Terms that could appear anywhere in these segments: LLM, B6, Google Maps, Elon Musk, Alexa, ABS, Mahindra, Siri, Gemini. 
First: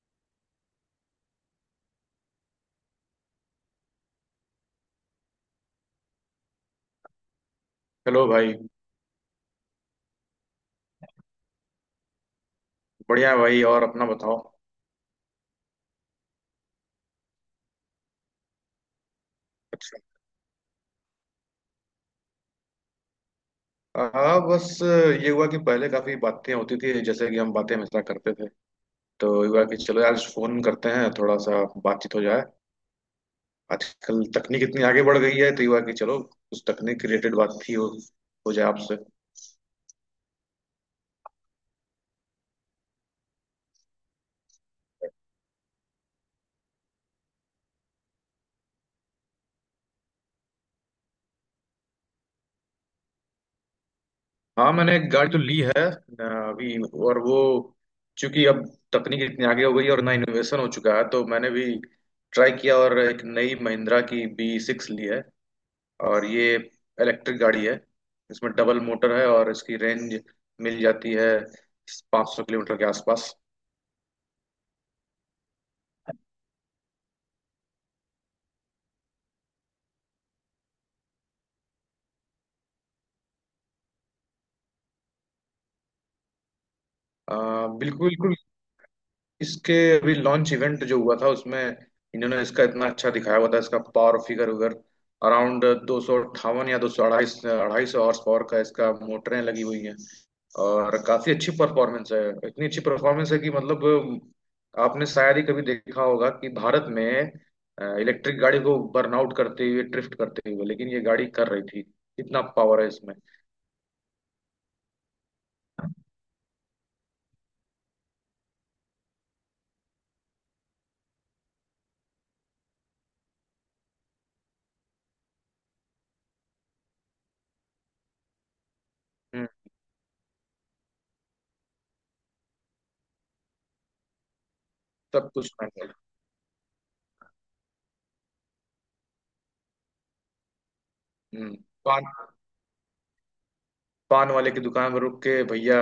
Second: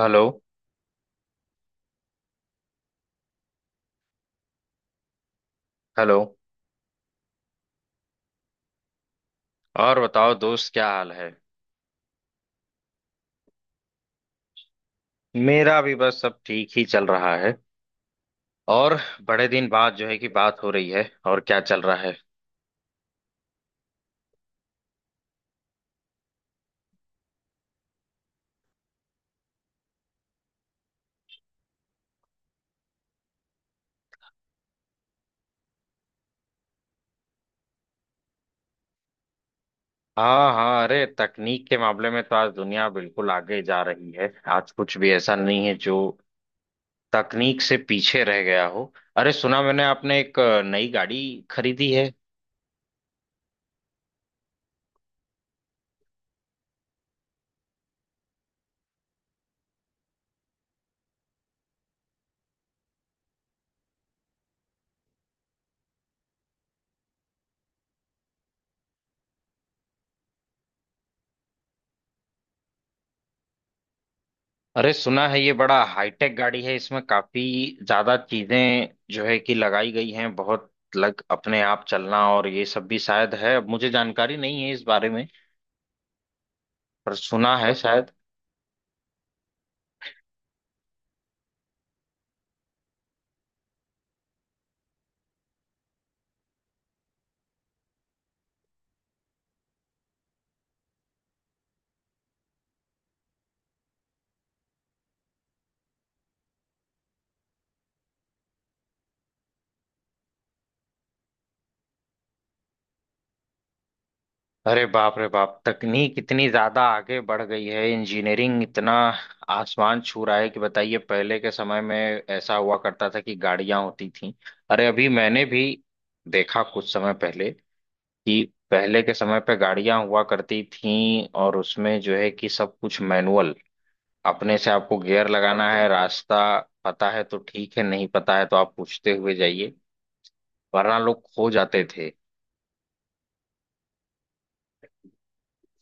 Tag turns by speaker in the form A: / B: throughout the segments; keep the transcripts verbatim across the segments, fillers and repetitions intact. A: Hello. Hello.
B: Hello भाई।
A: और बताओ दोस्त क्या हाल है।
B: बढ़िया है भाई, और अपना बताओ।
A: मेरा भी बस सब ठीक ही चल रहा है। और बड़े दिन बाद
B: अच्छा।
A: जो है कि बात हो रही है और क्या चल रहा है।
B: हाँ, बस ये हुआ कि पहले काफी बातें होती थी जैसे कि हम बातें हमेशा करते थे। तो हुआ कि चलो यार फोन करते हैं थोड़ा सा बातचीत हो जाए। आजकल तकनीक इतनी आगे बढ़ गई है तो हुआ कि चलो उस तकनीक रिलेटेड बात ही हो, हो जाए आपसे।
A: हाँ, हाँ, अरे तकनीक के मामले में तो आज दुनिया बिल्कुल आगे जा रही है। आज कुछ भी ऐसा नहीं है जो तकनीक से पीछे रह गया हो। अरे सुना मैंने आपने एक अ, नई गाड़ी खरीदी है।
B: हाँ मैंने एक गाड़ी तो ली है अ, अभी। और वो चूंकि अब तकनीक इतनी आगे हो गई है और ना इनोवेशन हो चुका है तो मैंने भी ट्राई किया और एक नई महिंद्रा की बी सिक्स ली है। और ये इलेक्ट्रिक गाड़ी है। इसमें डबल मोटर है और इसकी रेंज मिल जाती है पाँच सौ किलोमीटर के आसपास।
A: अरे सुना है ये बड़ा हाईटेक गाड़ी है। इसमें काफी ज्यादा चीजें जो है कि लगाई गई हैं। बहुत लग अपने आप चलना और ये सब भी शायद है। अब मुझे जानकारी नहीं है इस बारे में। पर
B: आ,
A: सुना है
B: बिल्कुल
A: शायद।
B: बिल्कुल। इसके अभी लॉन्च इवेंट जो हुआ था उसमें इन्होंने इसका इतना अच्छा दिखाया हुआ था। इसका पावर फिगर वगैरह अराउंड दो सौ अट्ठावन या दो सौ अढ़ाई, अढ़ाई सौ हॉर्स पावर का इसका मोटरें लगी हुई हैं। और काफी अच्छी परफॉर्मेंस है। इतनी अच्छी परफॉर्मेंस है कि मतलब आपने शायद ही कभी देखा होगा कि भारत में इलेक्ट्रिक गाड़ी को बर्नआउट करते हुए ड्रिफ्ट करते हुए, लेकिन ये गाड़ी कर रही थी। इतना पावर है इसमें।
A: अरे बाप रे बाप तकनीक इतनी ज्यादा आगे बढ़ गई है। इंजीनियरिंग इतना आसमान छू रहा है। कि बताइए पहले के समय में ऐसा हुआ करता था कि गाड़ियां होती थी। अरे अभी मैंने भी देखा कुछ समय पहले कि पहले के समय
B: हम्म।
A: पे गाड़ियां हुआ करती थीं और उसमें जो है कि सब कुछ मैनुअल। अपने से आपको गियर
B: सब कुछ
A: लगाना है।
B: मैनुअल।
A: रास्ता पता है तो ठीक है। नहीं पता है तो आप पूछते हुए जाइए वरना लोग खो
B: हम्म।
A: जाते थे।
B: पान वाले की दुकान पर रुक के भैया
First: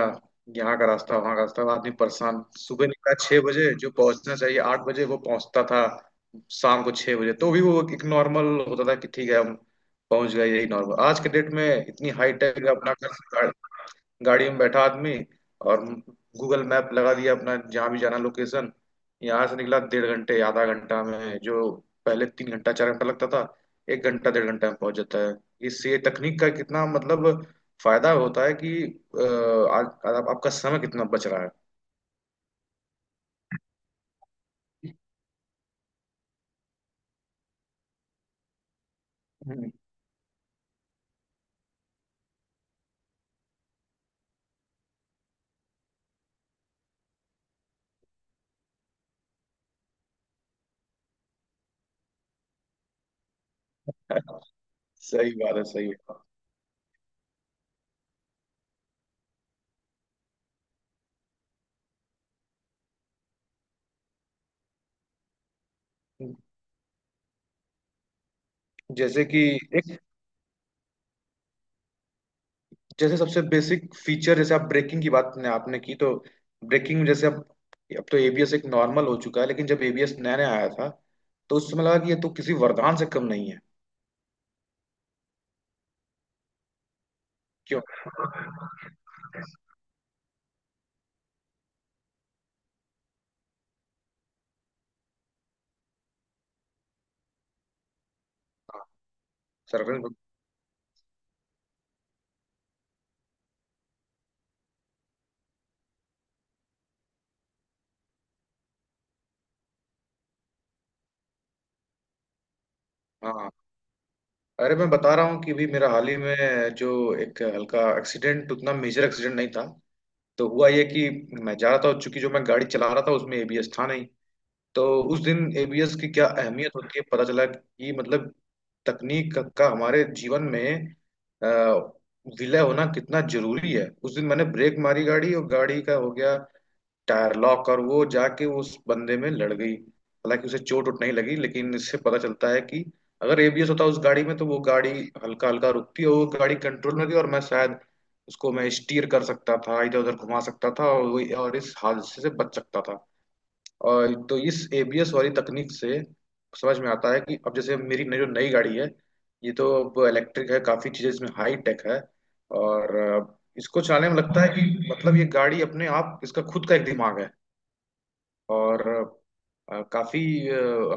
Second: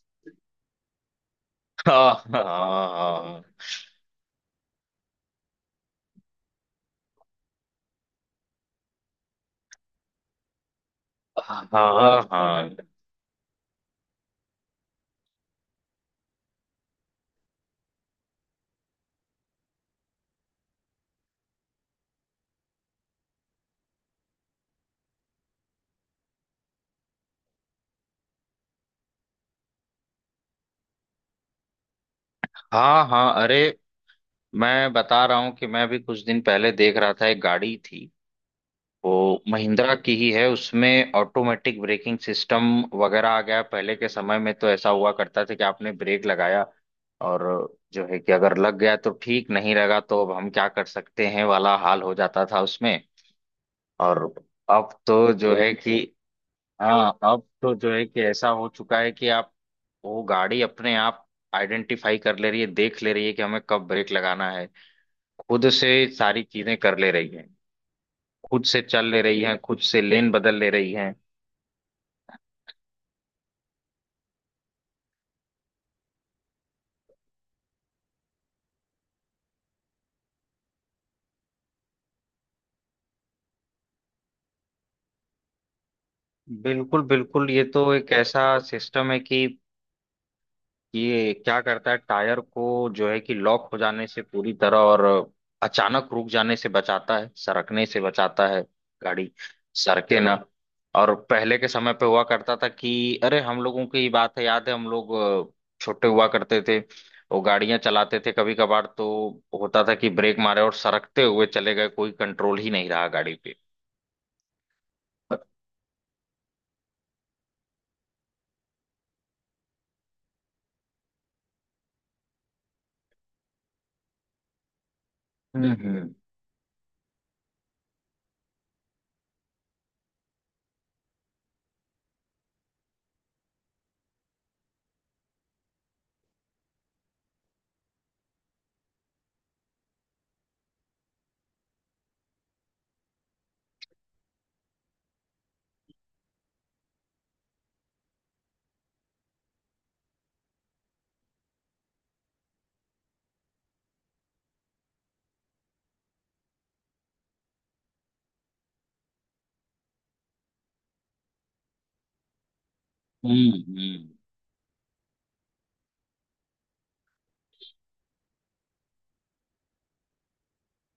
B: यहाँ का रास्ता वहाँ का रास्ता आदमी
A: हाँ, हाँ।
B: परेशान सुबह निकला छह बजे जो पहुंचना चाहिए आठ बजे वो पहुंचता था। शाम को छह बजे तो भी वो एक नॉर्मल होता था कि ठीक है हम पहुंच गए। यही नॉर्मल आज के डेट
A: हाँ,
B: में इतनी हाई टेक
A: हाँ।
B: अपना गाड़ी में बैठा आदमी और गूगल मैप लगा दिया अपना जहाँ भी जाना लोकेशन यहाँ से निकला डेढ़ घंटे आधा घंटा में जो पहले तीन घंटा चार घंटा लगता था एक घंटा डेढ़ घंटा में पहुंच जाता है। इससे तकनीक का कितना मतलब फायदा होता है कि अ, आज आज आपका समय कितना बच रहा है।
A: हाँ, हाँ। अरे मैं बता रहा हूँ कि मैं भी कुछ दिन पहले देख रहा था। एक गाड़ी थी, वो
B: हम्म,
A: महिंद्रा की ही है। उसमें ऑटोमेटिक ब्रेकिंग सिस्टम वगैरह आ गया। पहले के समय में तो ऐसा हुआ करता था कि आपने ब्रेक लगाया और जो है कि अगर लग गया तो ठीक, नहीं लगा तो अब हम क्या कर सकते हैं वाला हाल हो जाता था उसमें। और अब
B: सही
A: तो जो
B: बात है
A: है
B: सही
A: कि
B: बात।
A: हाँ, अब तो जो है कि ऐसा हो चुका है कि आप, वो गाड़ी अपने आप आइडेंटिफाई कर ले रही है। देख ले रही है कि हमें कब ब्रेक लगाना है। खुद से सारी चीजें कर ले रही है। खुद से चल ले
B: जैसे कि
A: रही हैं। खुद
B: एक
A: से लेन बदल ले रही हैं।
B: जैसे सबसे बेसिक फीचर जैसे आप ब्रेकिंग की बात ने आपने की तो ब्रेकिंग में जैसे अब अब तो ए बी एस एक नॉर्मल हो चुका है लेकिन जब एबीएस नया नया आया था तो उस समय लगा कि ये तो किसी वरदान से कम नहीं है।
A: बिल्कुल, बिल्कुल ये
B: क्यों।
A: तो एक ऐसा सिस्टम है कि ये क्या करता है, टायर को जो है कि लॉक हो जाने से पूरी तरह और अचानक रुक जाने से बचाता है। सरकने से बचाता है। गाड़ी
B: सर्वेंट।
A: सरके ना। और पहले के समय पे हुआ करता था कि अरे हम लोगों की बात है, याद है हम लोग अ, छोटे हुआ करते थे। वो गाड़ियां चलाते थे कभी कभार। तो होता था कि ब्रेक मारे और सरकते हुए चले गए। कोई कंट्रोल ही नहीं रहा गाड़ी
B: हाँ,
A: पे।
B: अरे मैं बता रहा हूँ कि भी मेरा हाल ही में जो एक हल्का एक्सीडेंट उतना मेजर एक्सीडेंट नहीं था। तो हुआ ये कि मैं जा रहा था और चूंकि जो मैं गाड़ी चला रहा था उसमें एबीएस था नहीं। तो उस दिन
A: हम्म।
B: एबीएस की
A: हम्म।
B: क्या अहमियत होती है पता चला कि मतलब तकनीक का हमारे जीवन में अ, विलय होना कितना जरूरी है। उस दिन मैंने ब्रेक मारी गाड़ी और गाड़ी का हो गया टायर लॉक और वो जाके उस बंदे में लड़ गई। हालांकि उसे चोट वोट नहीं लगी लेकिन इससे पता चलता है कि अगर एबीएस होता उस गाड़ी में तो वो गाड़ी हल्का हल्का रुकती और वो गाड़ी कंट्रोल में होती और मैं शायद उसको मैं स्टीयर कर सकता था इधर उधर घुमा सकता था और वो और इस हादसे से बच सकता था। और तो इस एबीएस वाली तकनीक से समझ में आता है कि अब जैसे मेरी नई- जो नई गाड़ी है ये तो अब इलेक्ट्रिक है काफी चीजें इसमें हाई टेक है। और अ,
A: हम्म,
B: इसको
A: हम्म।
B: चलाने में लगता है कि मतलब ये गाड़ी अपने आप इसका खुद का एक दिमाग है। और अ, काफी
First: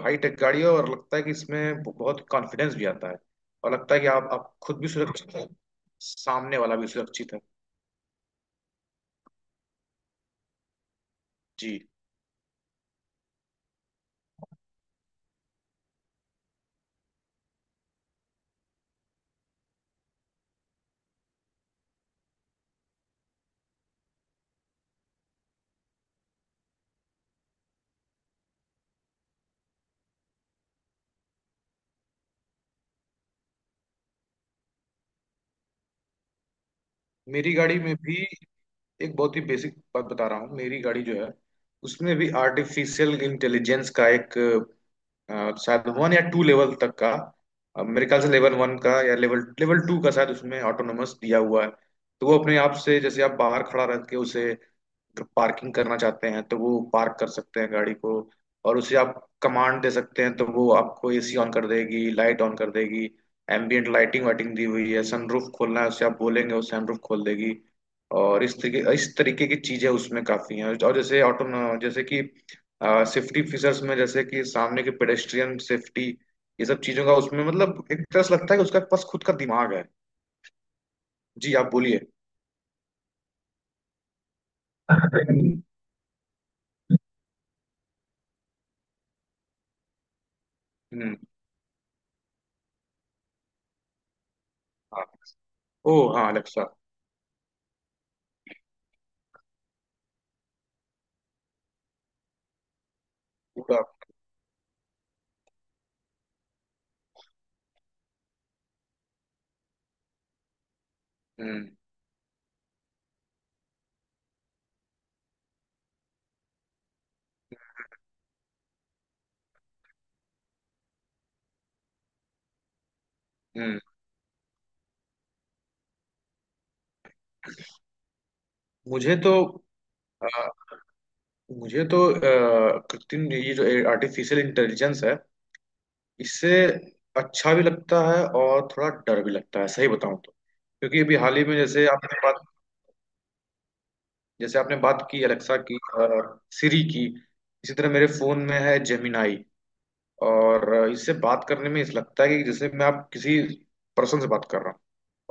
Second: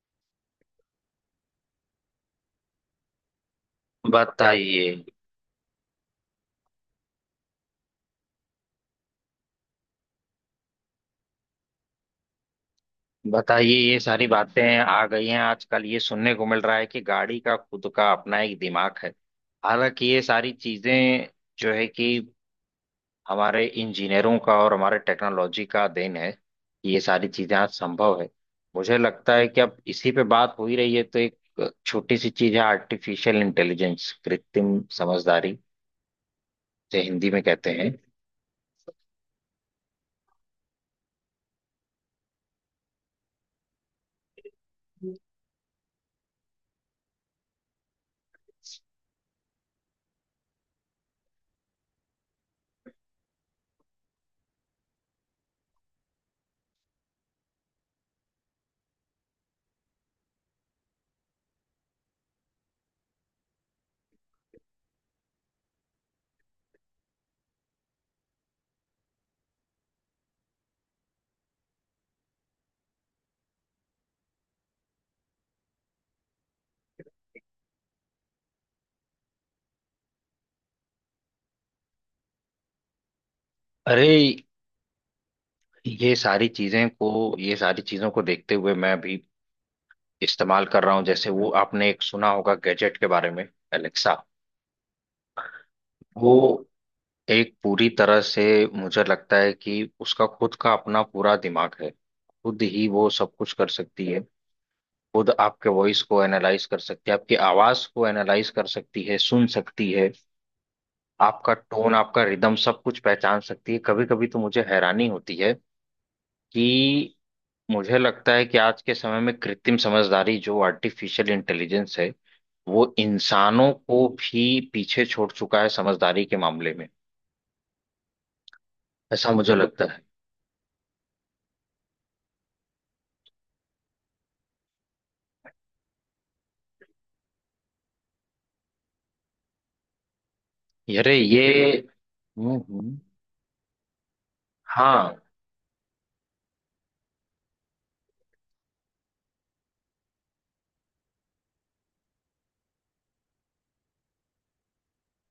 B: हाई टेक गाड़ी है और लगता है कि इसमें बहुत कॉन्फिडेंस भी आता है और लगता है कि आप आप खुद भी
A: बताइए।
B: सुरक्षित है। सामने वाला भी सुरक्षित है। जी।
A: बताइए ये सारी बातें आ गई हैं। आजकल ये सुनने को मिल रहा है कि गाड़ी का खुद का अपना एक दिमाग है। हालांकि ये सारी चीजें जो है कि हमारे इंजीनियरों का और हमारे टेक्नोलॉजी का देन है कि ये सारी चीजें आज संभव है। मुझे लगता है कि अब इसी पे बात हो ही रही है तो एक छोटी सी चीज है आर्टिफिशियल इंटेलिजेंस, कृत्रिम समझदारी जो हिंदी में
B: मेरी
A: कहते
B: गाड़ी
A: हैं।
B: में भी एक बहुत ही बेसिक बात बता रहा हूँ। मेरी गाड़ी जो है उसमें भी आर्टिफिशियल इंटेलिजेंस का एक अ, शायद वन या टू लेवल तक का अ, मेरे ख्याल से लेवल वन का या लेवल लेवल टू का शायद उसमें ऑटोनोमस दिया हुआ है। तो वो अपने आप से जैसे आप बाहर खड़ा रह के उसे पार्किंग करना चाहते हैं तो वो पार्क कर सकते हैं गाड़ी को। और उसे आप कमांड दे सकते हैं तो वो आपको ए सी ऑन कर देगी, लाइट ऑन कर देगी। एम्बियंट लाइटिंग वाइटिंग दी हुई है। सनरूफ खोलना है उसे आप बोलेंगे वो सनरूफ खोल देगी। और इस तरीके इस तरीके की चीजें उसमें काफी हैं और जैसे ऑटो जैसे कि सेफ्टी फीचर्स में जैसे कि सामने के पेडेस्ट्रियन सेफ्टी ये सब चीजों का उसमें मतलब एक तरह से लगता है कि उसका पास खुद का दिमाग है। जी आप बोलिए।
A: अरे
B: हम्म।
A: ये सारी चीजें को ये सारी चीजों को देखते हुए, मैं अभी इस्तेमाल कर रहा हूँ। जैसे वो आपने एक सुना होगा गैजेट के बारे में, एलेक्सा।
B: हाँ। ओ हाँ,
A: वो
B: अलेक्सा।
A: एक पूरी तरह से, मुझे लगता है कि उसका खुद का अपना पूरा दिमाग है। खुद ही वो सब कुछ कर
B: पूरा।
A: सकती है। खुद आपके वॉइस को एनालाइज कर सकती है। आपकी आवाज को एनालाइज कर सकती है। सुन सकती है। आपका
B: हम्म।
A: टोन, आपका रिदम सब कुछ पहचान सकती है। कभी कभी तो मुझे हैरानी होती है कि, मुझे लगता है कि आज के समय में कृत्रिम समझदारी, जो आर्टिफिशियल इंटेलिजेंस है, वो इंसानों
B: हम्म।
A: को भी पीछे छोड़ चुका है समझदारी के मामले में।
B: मुझे
A: ऐसा
B: तो
A: मुझे लगता है।
B: अ, मुझे तो अ, कृत्रिम ये जो आर्टिफिशियल इंटेलिजेंस है इससे अच्छा भी लगता है और थोड़ा डर भी लगता है सही बताऊं तो। क्योंकि
A: अरे
B: अभी हाल
A: ये।
B: ही में जैसे आपने बात
A: हम्म, हम्म।
B: जैसे आपने बात
A: हाँ।
B: की अलेक्सा की सिरी की। इसी तरह मेरे फोन में है जेमिनाई। और अ, इससे बात करने में इस लगता है कि जैसे मैं आप किसी पर्सन से बात कर रहा हूँ।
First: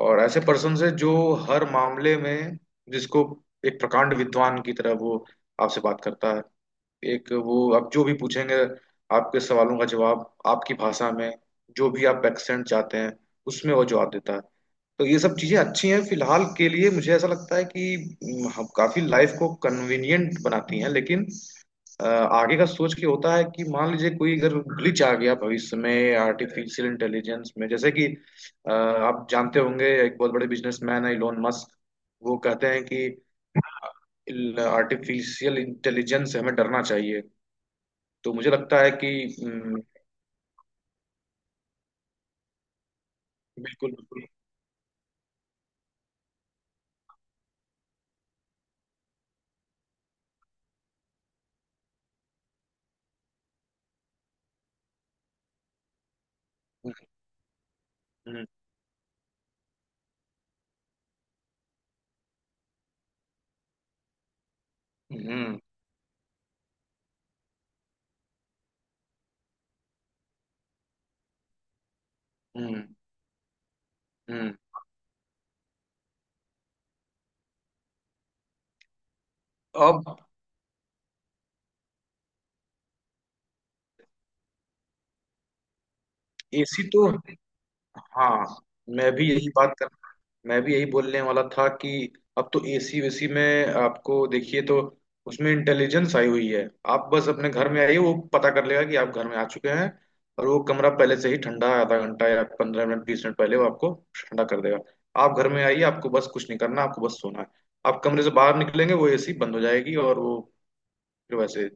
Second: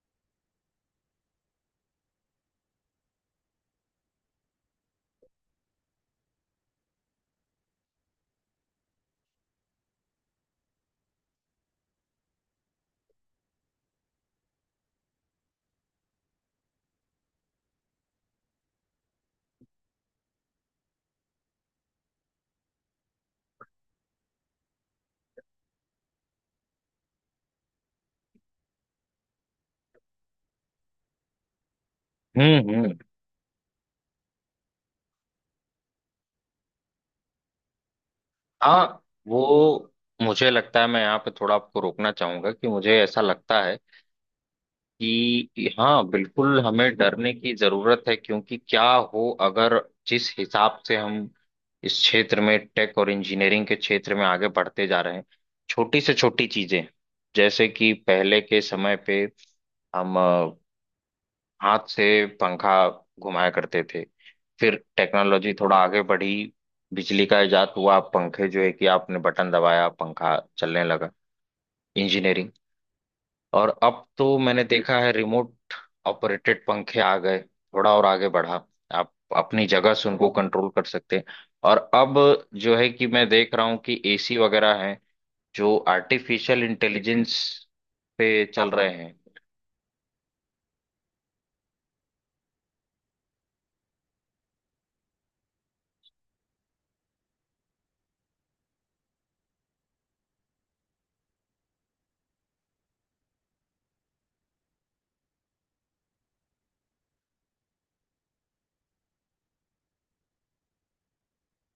B: और ऐसे पर्सन से जो हर मामले में जिसको एक प्रकांड विद्वान की तरह वो आपसे बात करता है। एक वो आप जो भी पूछेंगे आपके सवालों का जवाब आपकी भाषा में जो भी आप एक्सेंट चाहते हैं उसमें वो जवाब देता है। तो ये सब चीजें अच्छी हैं फिलहाल के लिए मुझे ऐसा लगता है कि हम्म, हम काफी लाइफ को कन्वीनियंट बनाती हैं लेकिन अ, आगे का सोच के होता है कि मान लीजिए कोई अगर ग्लिच आ गया भविष्य में आर्टिफिशियल इंटेलिजेंस में जैसे कि अ, आप जानते होंगे एक बहुत बड़े बिजनेसमैन है इलोन मस्क। वो कहते
A: हम्म।
B: हैं
A: हम्म।
B: कि आर्टिफिशियल इंटेलिजेंस से हमें डरना चाहिए। तो मुझे लगता है
A: हाँ।
B: कि हम्म,
A: वो, मुझे लगता है मैं यहाँ पे थोड़ा आपको रोकना चाहूंगा कि मुझे ऐसा लगता है
B: बिल्कुल, बिल्कुल।
A: कि हाँ बिल्कुल हमें डरने की जरूरत है। क्योंकि क्या हो अगर, जिस हिसाब से हम इस क्षेत्र में, टेक और इंजीनियरिंग के क्षेत्र में आगे बढ़ते जा रहे हैं। छोटी से छोटी चीजें, जैसे कि पहले
B: हम्म।
A: के समय पे हम अ, हाथ से पंखा घुमाया करते थे। फिर टेक्नोलॉजी
B: हम्म।
A: थोड़ा आगे बढ़ी। बिजली का इजाद हुआ। पंखे, जो है कि आपने बटन दबाया पंखा चलने लगा। इंजीनियरिंग।
B: हम्म।
A: और अब तो
B: हम्म।
A: मैंने देखा है रिमोट ऑपरेटेड पंखे आ गए। थोड़ा और आगे बढ़ा, आप अपनी जगह
B: अब।
A: से उनको कंट्रोल कर सकते हैं। और अब जो है कि मैं देख रहा हूँ कि एसी वगैरह हैं जो आर्टिफिशियल
B: एसी तो
A: इंटेलिजेंस पे
B: हाँ।
A: चल रहे
B: मैं
A: हैं।
B: भी यही बात कर मैं भी यही बोलने वाला था कि अब तो एसी वेसी में आपको देखिए तो उसमें इंटेलिजेंस आई हुई है। आप बस अपने घर में आइए वो पता कर लेगा कि आप घर में आ चुके हैं और वो कमरा पहले से ही ठंडा है, आधा घंटा या पंद्रह मिनट बीस मिनट पहले वो आपको ठंडा कर देगा। आप घर में आइए, आपको बस कुछ नहीं करना आपको बस सोना है। आप कमरे से बाहर निकलेंगे वो एसी बंद हो जाएगी और वो फिर वैसे।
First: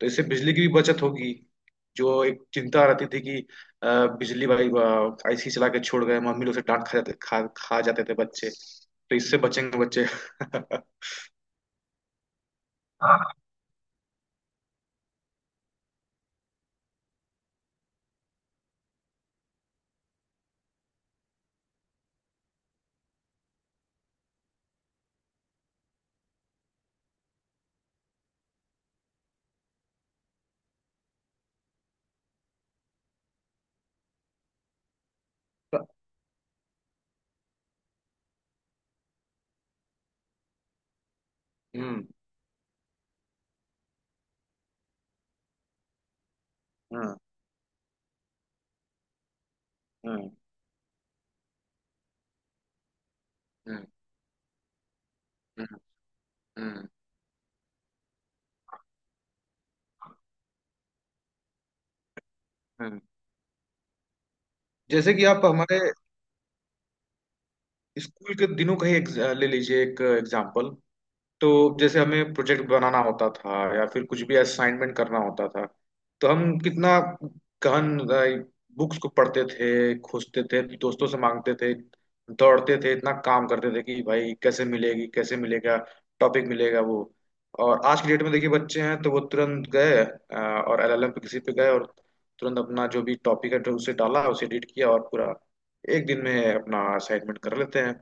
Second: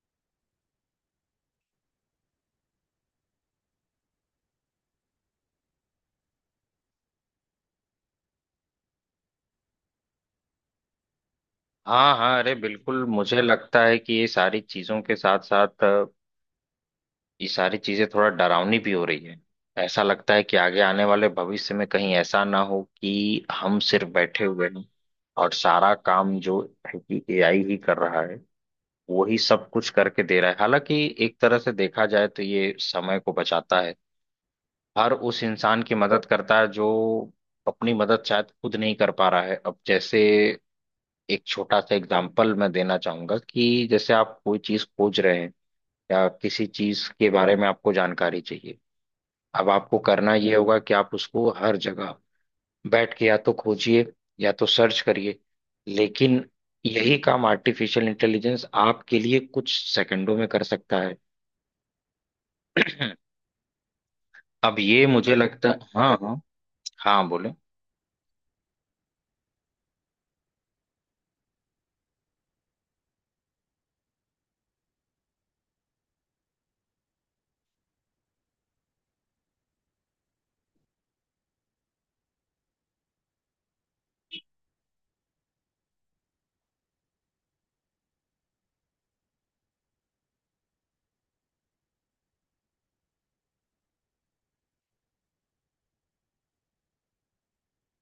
B: तो इससे बिजली की भी बचत होगी जो एक चिंता रहती थी कि अ, बिजली भाई आईसी चला के छोड़ गए मम्मी लोग से डांट खा जाते खा खा जाते थे बच्चे तो इससे बचेंगे बच्चे।
A: हाँ, हाँ, अरे बिल्कुल, मुझे लगता है कि ये सारी चीजों के साथ साथ ये सारी चीजें थोड़ा डरावनी भी हो रही है। ऐसा लगता है कि आगे आने वाले भविष्य में कहीं ऐसा ना हो कि हम सिर्फ बैठे हुए हैं और सारा काम जो है कि ए आई ही कर रहा है। वो ही सब कुछ करके दे रहा है। हालांकि एक तरह से देखा जाए तो ये समय को बचाता है। हर उस इंसान की मदद करता है जो अपनी मदद शायद खुद नहीं कर पा रहा है। अब जैसे एक छोटा सा
B: हम्म।
A: एग्जांपल मैं देना चाहूंगा, कि जैसे आप कोई चीज खोज रहे हैं या किसी चीज
B: हम्म।
A: के बारे में आपको जानकारी चाहिए। अब आपको
B: हम्म।
A: करना ये होगा कि आप उसको हर जगह बैठ के या तो
B: हम्म।
A: खोजिए, या तो सर्च करिए।
B: हम्म,
A: लेकिन
B: हम्म,
A: यही काम आर्टिफिशियल इंटेलिजेंस आपके लिए कुछ सेकंडों में कर सकता है।
B: हम्म।
A: अब ये,
B: जैसे कि
A: मुझे
B: आप
A: लगता
B: हमारे
A: है, हाँ, हाँ। हाँ बोले।
B: स्कूल के दिनों का ही एक, ले लीजिए एक एग्जाम्पल। तो जैसे हमें प्रोजेक्ट बनाना होता था या फिर कुछ भी असाइनमेंट करना होता था तो हम कितना गहन बुक्स को पढ़ते थे खोजते थे दोस्तों से मांगते थे दौड़ते थे इतना काम करते थे कि भाई कैसे मिलेगी कैसे मिलेगा टॉपिक मिलेगा वो। और आज की डेट में देखिए बच्चे हैं तो वो तुरंत गए अ, और एल एल एम पे किसी पे गए और तुरंत अपना जो भी टॉपिक है तो उसे डाला उसे एडिट किया और पूरा एक दिन में अपना असाइनमेंट कर लेते हैं।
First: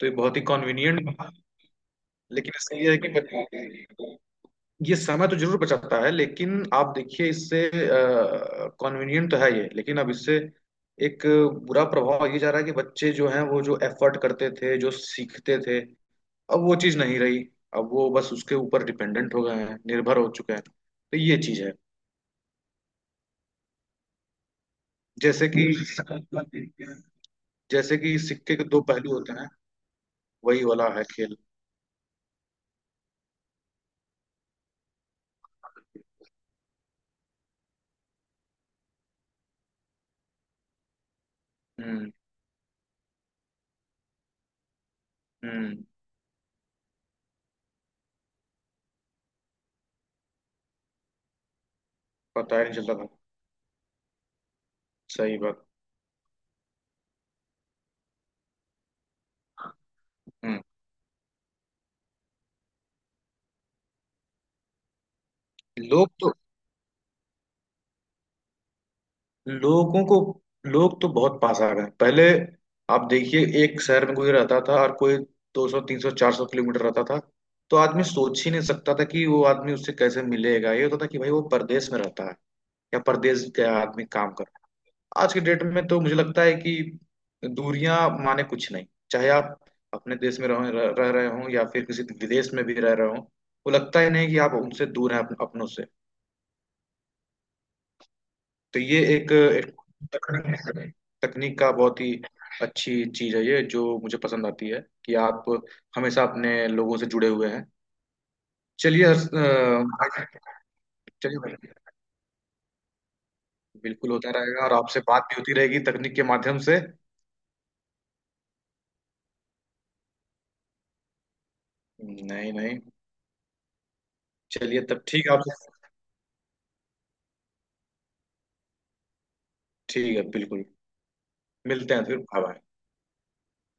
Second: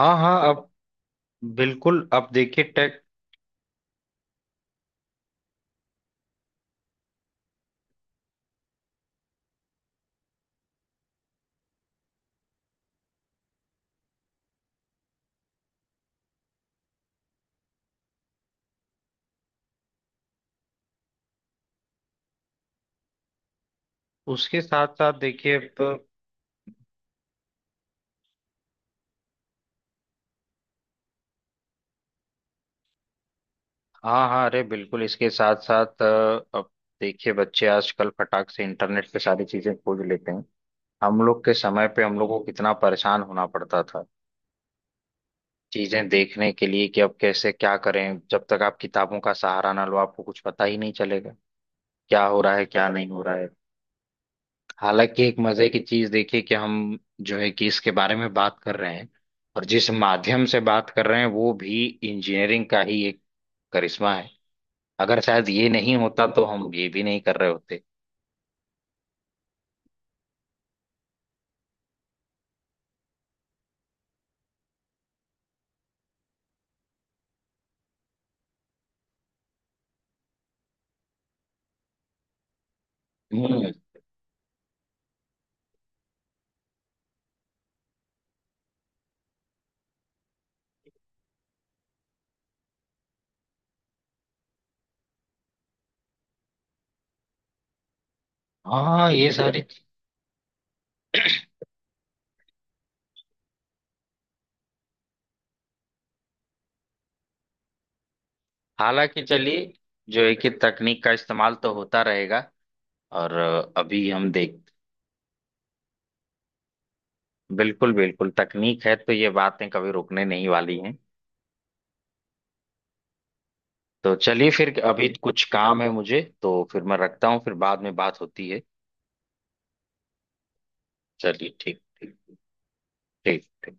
B: तो ये बहुत ही
A: हाँ। अब
B: कन्वीनियंट।
A: बिल्कुल। अब
B: लेकिन
A: देखिए
B: इसमें यह है
A: टेक,
B: कि बच- ये समय तो जरूर बचाता है लेकिन आप देखिए इससे कन्वीनियंट तो है ये लेकिन अब इससे एक बुरा प्रभाव ये जा रहा है कि बच्चे जो हैं वो जो एफर्ट करते थे जो सीखते थे अब वो चीज़ नहीं रही। अब वो बस उसके ऊपर डिपेंडेंट हो गए हैं निर्भर हो चुके हैं तो ये चीज़ है।
A: उसके साथ साथ
B: जैसे
A: देखिए
B: कि
A: अब।
B: जैसे कि सिक्के के दो पहलू होते हैं। वही वाला है खेल।
A: हाँ, हाँ, अरे बिल्कुल इसके साथ साथ अ, अब देखिए, बच्चे आजकल फटाक से इंटरनेट पे सारी चीजें खोज लेते हैं। हम लोग के समय पे
B: हम्म।
A: हम लोग को कितना परेशान होना पड़ता था
B: हम्म।
A: चीजें देखने के लिए, कि अब कैसे क्या करें जब तक आप किताबों का सहारा ना लो आपको कुछ पता ही नहीं चलेगा, क्या हो रहा
B: पता ही
A: है
B: नहीं
A: क्या
B: चलता
A: नहीं
B: था
A: हो रहा है। हालांकि एक
B: सही बात।
A: मजे की चीज देखिए कि हम जो है कि इसके बारे में बात कर रहे हैं, और जिस माध्यम से
B: हम्म।
A: बात कर रहे हैं वो भी इंजीनियरिंग का ही एक करिश्मा है। अगर शायद ये नहीं
B: लोग
A: होता
B: तो
A: तो हम ये भी नहीं कर रहे होते।
B: लोगों को लोग तो बहुत पास आ गए पहले। आप देखिए एक शहर में कोई रहता था और कोई दो सौ तीन सौ चार सौ किलोमीटर रहता था तो आदमी सोच ही नहीं सकता था कि वो आदमी उससे कैसे मिलेगा। ये होता था कि भाई वो परदेश में रहता है या परदेश का
A: हम्म,
B: आदमी काम कर रहा है। आज के डेट में तो मुझे लगता है कि दूरियां माने कुछ नहीं। चाहे आप अपने देश में रह रह रहे हो या फिर किसी विदेश में भी रह रहे हो वो लगता ही नहीं कि आप उनसे दूर हैं अप- अपनों से। तो ये
A: हाँ। ये
B: एक,
A: सारी,
B: एक तकनीक तकनीक का बहुत ही अच्छी चीज है ये जो मुझे पसंद आती है कि आप हमेशा अपने लोगों से जुड़े हुए हैं। चलिए अ,
A: हालांकि चलिए, जो है कि तकनीक का
B: चलिए
A: इस्तेमाल
B: भाई।
A: तो होता रहेगा। और अभी
B: बिल्कुल
A: हम
B: होता
A: देख,
B: रहेगा और आपसे बात भी होती रहेगी तकनीक के माध्यम से।
A: बिल्कुल, बिल्कुल, तकनीक है तो ये बातें कभी रुकने नहीं वाली हैं।
B: नहीं नहीं।
A: तो चलिए फिर,
B: चलिए तब
A: अभी
B: ठीक है
A: कुछ
B: आपसे।
A: काम है मुझे तो फिर मैं रखता हूँ। फिर बाद में बात होती है।
B: ठीक है बिल्कुल।
A: चलिए ठीक,
B: मिलते हैं
A: ठीक,
B: फिर।
A: ठीक।
B: Bye bye.
A: ठीक।